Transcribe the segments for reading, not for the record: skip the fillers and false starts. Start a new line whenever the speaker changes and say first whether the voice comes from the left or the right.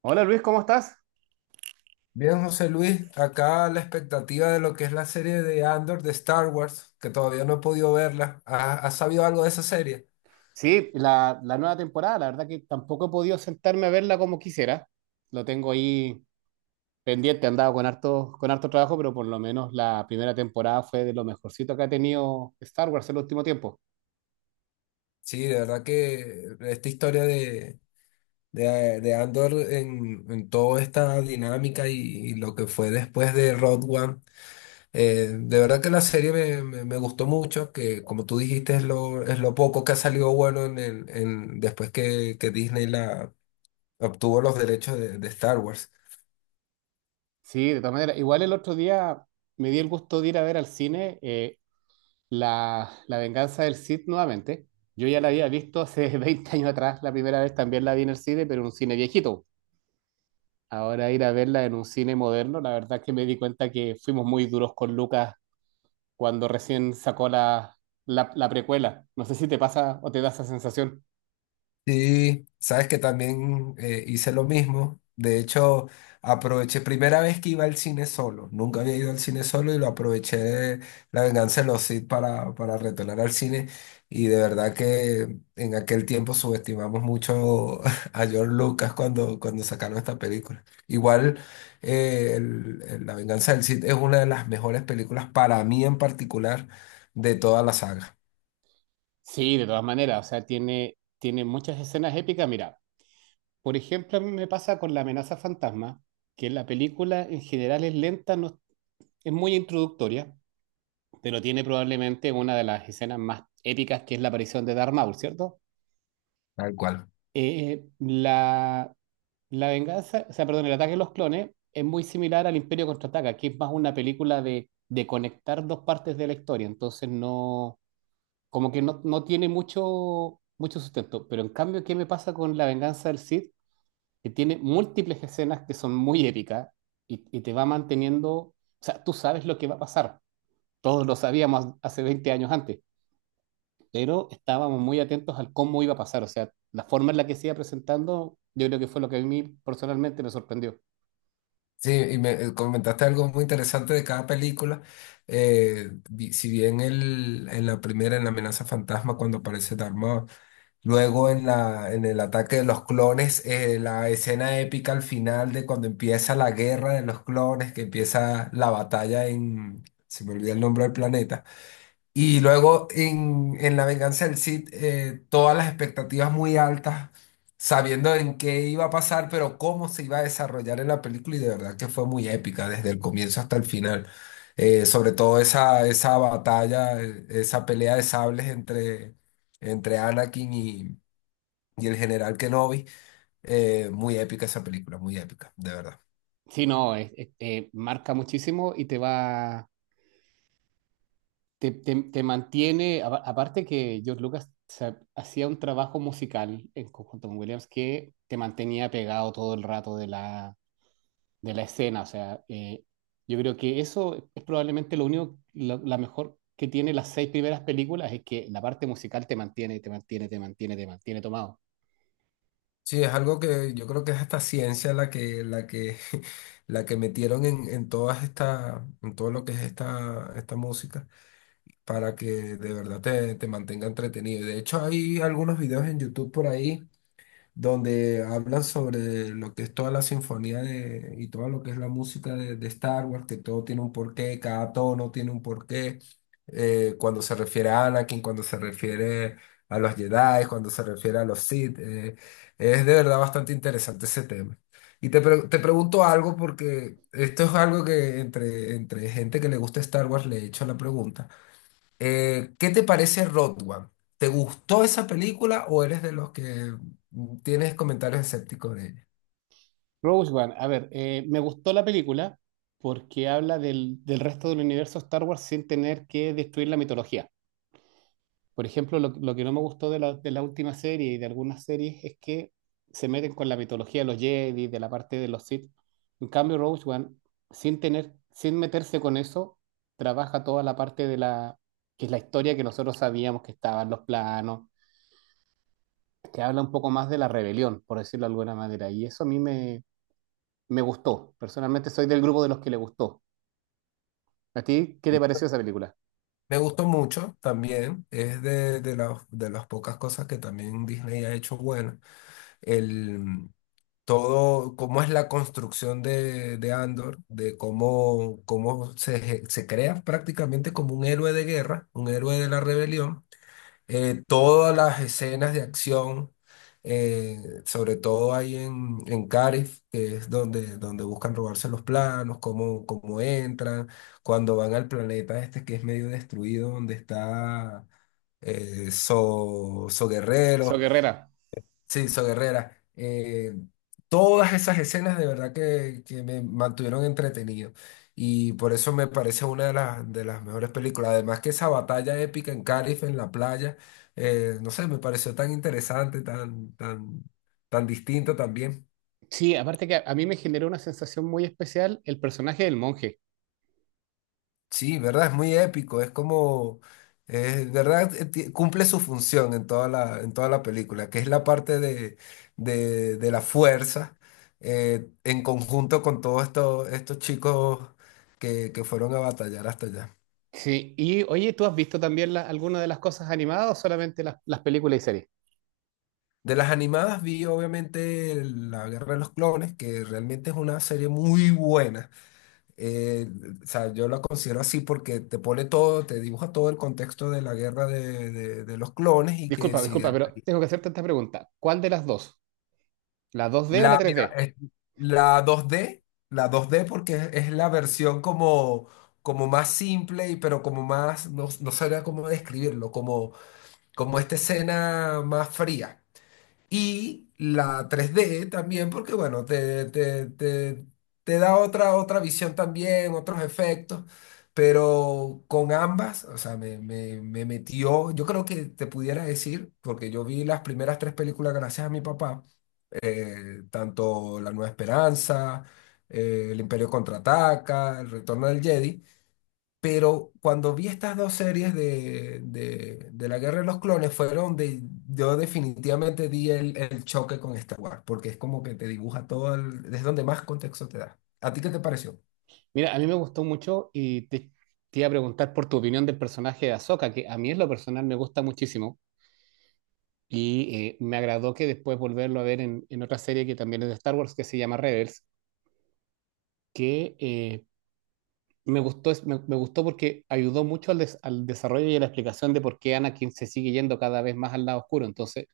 right: Hola Luis, ¿cómo estás?
left: Bien, José Luis, acá la expectativa de lo que es la serie de Andor de Star Wars, que todavía no he podido verla. ¿Has sabido algo de esa serie?
right: Sí, la nueva temporada, la verdad que tampoco he podido sentarme a verla como quisiera. Lo tengo ahí pendiente, he andado con harto trabajo, pero por lo menos la primera temporada fue de lo mejorcito que ha tenido Star Wars en el último tiempo.
left: Sí, de verdad que esta historia de Andor en toda esta dinámica y lo que fue después de Rogue One, de verdad que la serie me gustó mucho, que como tú dijiste es lo poco que ha salido bueno en el, en, después que Disney la obtuvo los derechos de Star Wars.
right: Sí, de todas maneras, igual el otro día me di el gusto de ir a ver al cine la venganza del Sith nuevamente. Yo ya la había visto hace 20 años atrás, la primera vez también la vi en el cine, pero en un cine viejito. Ahora ir a verla en un cine moderno, la verdad es que me di cuenta que fuimos muy duros con Lucas cuando recién sacó la precuela. No sé si te pasa o te da esa sensación.
left: Sí, sabes que también hice lo mismo. De hecho, aproveché, primera vez que iba al cine solo. Nunca había ido al cine solo y lo aproveché La Venganza de los Sith para retornar al cine. Y de verdad que en aquel tiempo subestimamos mucho a George Lucas cuando sacaron esta película. Igual, el La Venganza del Sith es una de las mejores películas para mí en particular de toda la saga.
right: Sí, de todas maneras, o sea, tiene muchas escenas épicas. Mira, por ejemplo, a mí me pasa con La amenaza fantasma, que la película en general es lenta, no, es muy introductoria, pero tiene probablemente una de las escenas más épicas, que es la aparición de Darth Maul, ¿cierto?
left: Tal cual.
right: Eh, la, o sea, perdón, el ataque de los clones es muy similar al Imperio Contraataca, que es más una película de conectar dos partes de la historia, entonces no, como que no tiene mucho, mucho sustento, pero en cambio, ¿qué me pasa con La venganza del Sith? Que tiene múltiples escenas que son muy épicas y te va manteniendo. O sea, tú sabes lo que va a pasar, todos lo sabíamos hace 20 años antes, pero estábamos muy atentos al cómo iba a pasar, o sea, la forma en la que se iba presentando, yo creo que fue lo que a mí personalmente me sorprendió.
left: Sí, y me comentaste algo muy interesante de cada película. Si bien el, en la primera, en La amenaza fantasma, cuando aparece Dharma, luego en la, en el ataque de los clones, la escena épica al final de cuando empieza la guerra de los clones, que empieza la batalla en, se me olvida el nombre del planeta. Y luego en La Venganza del Cid, todas las expectativas muy altas, sabiendo en qué iba a pasar, pero cómo se iba a desarrollar en la película, y de verdad que fue muy épica desde el comienzo hasta el final. Sobre todo esa, esa batalla, esa pelea de sables entre Anakin y el general Kenobi, muy épica esa película, muy épica, de verdad.
right: Sí, no, es- marca muchísimo y te va, te- te mantiene, aparte que George Lucas hacía un trabajo musical en conjunto con Williams que te mantenía pegado todo el rato de la escena. O sea, yo creo que eso es probablemente la mejor que tiene las seis primeras películas, es que la parte musical te mantiene tomado.
left: Sí, es algo que yo creo que es hasta ciencia la que metieron en todas esta, en todo lo que es esta, esta música para que de verdad te mantenga entretenido. Y de hecho, hay algunos videos en YouTube por ahí donde hablan sobre lo que es toda la sinfonía de, y todo lo que es la música de Star Wars, que todo tiene un porqué, cada tono tiene un porqué, cuando se refiere a Anakin, cuando se refiere a los Jedi, cuando se refiere a los Sith, es de verdad bastante interesante ese tema. Te pregunto algo porque esto es algo que entre gente que le gusta Star Wars le he hecho la pregunta. ¿Qué te parece Road One? ¿Te gustó esa película o eres de los que tienes comentarios escépticos de ella?
right: Rogue One, a ver, me gustó la película porque habla del resto del universo Star Wars sin tener que destruir la mitología. Por ejemplo, lo que no me gustó de la última serie y de algunas series es que se meten con la mitología de los Jedi, de la parte de los Sith. En cambio, Rogue One, sin meterse con eso, trabaja toda la parte que es la historia, que nosotros sabíamos que estaban los planos, que habla un poco más de la rebelión, por decirlo de alguna manera. Y eso a mí me gustó. Personalmente soy del grupo de los que le gustó. ¿A ti qué te pareció esa película?
left: Me gustó mucho también, es las- de las pocas cosas que también Disney ha hecho bueno. El, mm, Todo, cómo es la construcción de Andor, de cómo, cómo se crea prácticamente como un héroe de guerra, un héroe de la rebelión, todas las escenas de acción, eh, sobre todo ahí en Carif, que es donde, donde buscan robarse los planos, cómo, cómo entran, cuando van al planeta este que es medio destruido, donde está So
right: So
left: Guerrero.
right: Guerrera.
left: Sí, So Guerrera. Todas esas escenas de verdad que me mantuvieron entretenido. Y por eso me parece una de las mejores películas. Además que esa batalla épica en Calif, en la playa, no sé, me pareció tan interesante, tan distinta también.
right: Sí, aparte que a mí me generó una sensación muy especial el personaje del monje.
left: Sí, ¿verdad? Es muy épico, es como, es ¿verdad? Cumple su función en toda la película, que es la parte de la fuerza, en conjunto con todos estos, estos chicos que fueron a batallar hasta allá.
right: Sí, y oye, ¿tú has visto también alguna de las cosas animadas, o solamente las películas y series?
left: De las animadas vi obviamente el- La Guerra de los Clones, que realmente es una serie muy buena. Eh, o sea, yo la considero así porque te pone todo, te dibuja todo el contexto de la guerra de los clones y que
right: Disculpa,
left: si
right: disculpa, pero tengo que hacerte esta pregunta. ¿Cuál de las dos? ¿La 2D o la
left: La, mira,
right: 3D?
left: es- la 2D, la 2D porque es la versión como, como más simple y pero como más, no, no sabría cómo describirlo, como, como esta escena más fría. Y la 3D también porque, bueno, te da otra, otra visión también, otros efectos, pero con ambas, o sea, me metió, yo creo que te pudiera decir, porque yo vi las primeras tres películas gracias a mi papá, tanto La Nueva Esperanza, El Imperio Contraataca, El Retorno del Jedi. Pero cuando vi estas dos series de la Guerra de los Clones, fueron donde yo definitivamente di el choque con Star Wars, porque es como que te dibuja todo, el- es donde más contexto te da. ¿A ti qué te pareció?
right: Mira, a mí me gustó mucho y te iba a preguntar por tu opinión del personaje de Ahsoka, que a mí en lo personal me gusta muchísimo. Y me agradó que después volverlo a ver en, otra serie que también es de Star Wars, que se llama Rebels, que me gustó. Me gustó porque ayudó mucho al desarrollo y a la explicación de por qué Anakin se sigue yendo cada vez más al lado oscuro. Entonces,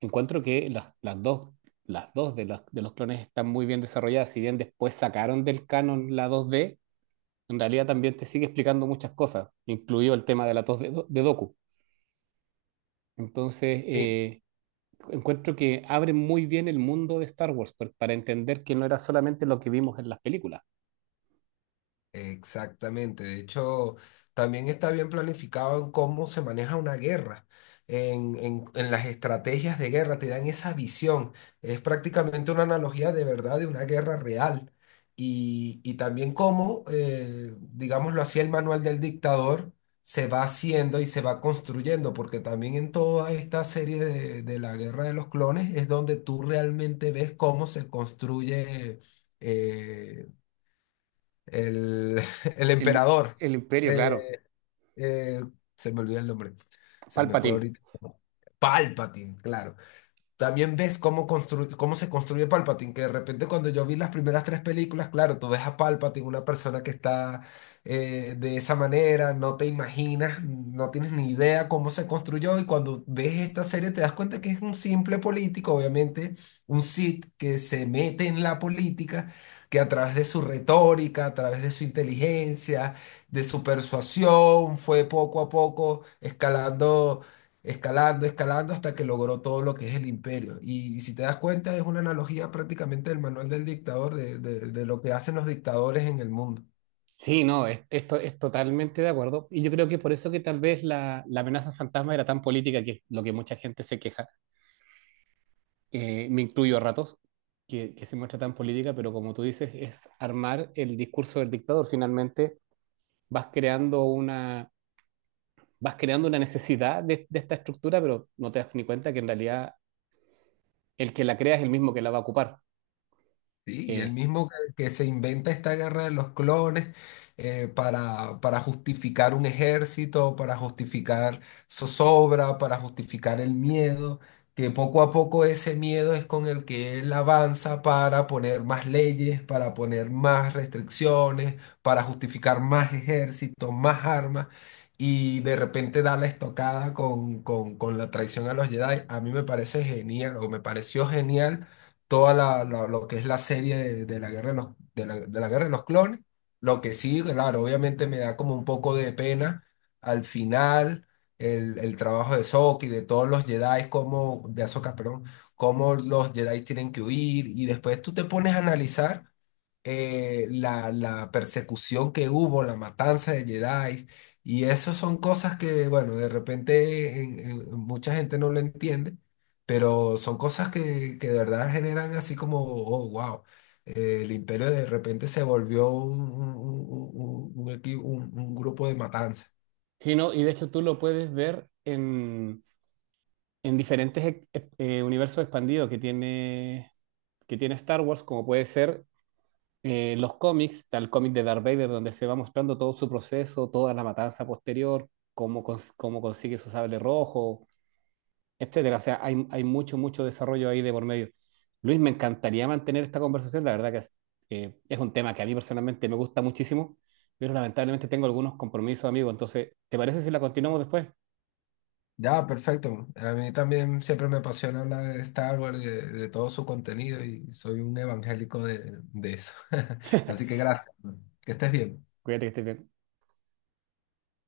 right: encuentro que las dos de los clones están muy bien desarrolladas. Si bien después sacaron del canon la dos d, en realidad también te sigue explicando muchas cosas, incluido el tema de la dos d de Doku. Entonces, encuentro que abren muy bien el mundo de Star Wars para entender que no era solamente lo que vimos en las películas.
left: Exactamente, de hecho, también está bien planificado en cómo se maneja una guerra, en las estrategias de guerra, te dan esa visión, es prácticamente una analogía de verdad de una guerra real. Y también cómo, digámoslo así, el manual del dictador se va haciendo y se va construyendo, porque también en toda esta serie de la guerra de los clones es donde tú realmente ves cómo se construye. eh, el el
right: El,
left: emperador.
right: el Imperio, claro.
left: eh, eh, Se me olvidó el nombre. Se me fue
right: Palpatine.
left: ahorita. Palpatine, claro. También ves cómo, cómo se construye Palpatine, que de repente cuando yo vi las primeras tres películas, claro, tú ves a Palpatine, una persona que está, de esa manera, no te imaginas, no tienes ni idea cómo se construyó y cuando ves esta serie te das cuenta que es un simple político, obviamente, un Sith que se mete en la política, que a través de su retórica, a través de su inteligencia, de su persuasión, fue poco a poco escalando, escalando, escalando hasta que logró todo lo que es el imperio. Y, si te das cuenta, es una analogía prácticamente del manual del dictador, de de lo que hacen los dictadores en el mundo.
right: Sí, no, es- esto es totalmente de acuerdo. Y yo creo que por eso que tal vez la amenaza fantasma era tan política, que es lo que mucha gente se queja. Me incluyo a ratos, que se muestra tan política, pero como tú dices, es armar el discurso del dictador. Finalmente vas creando una, vas creando una necesidad de esta estructura, pero no te das ni cuenta que en realidad el que la crea es el mismo que la va a ocupar.
left: Sí, y el
right: Eh,
left: mismo que se inventa esta guerra de los clones, para justificar un ejército, para justificar zozobra, para justificar el miedo, que poco a poco ese miedo es con el que él avanza para poner más leyes, para poner más restricciones, para justificar más ejércitos, más armas, y de repente da la estocada con la traición a los Jedi. A mí me parece genial, o me pareció genial toda lo que es la serie de la guerra de los, de la guerra de los clones. Lo que sí, claro, obviamente me da como un poco de pena al final el trabajo de Soka y de todos los Jedi, como, de Ahsoka, perdón, cómo los Jedi tienen que huir y después tú te pones a analizar, la persecución que hubo, la matanza de Jedi, y eso son cosas que, bueno, de repente mucha gente no lo entiende, pero son cosas que de verdad generan así como, oh, wow, el imperio de repente se volvió un, un grupo de matanza.
right: sí, no, y de hecho tú lo puedes ver en diferentes universos expandidos que tiene Star Wars, como puede ser los cómics. Está el cómic de Darth Vader donde se va mostrando todo su proceso, toda la matanza posterior, cómo consigue su sable rojo, etcétera. O sea, hay mucho, mucho desarrollo ahí de por medio. Luis, me encantaría mantener esta conversación, la verdad que es un tema que a mí personalmente me gusta muchísimo, pero lamentablemente tengo algunos compromisos, amigo, entonces, ¿te parece si la continuamos después?
left: Ya, perfecto. A mí también siempre me apasiona hablar de Star Wars y de todo su contenido y soy un evangélico de eso. Así que gracias. Que estés bien.
right: Cuídate, que estés bien.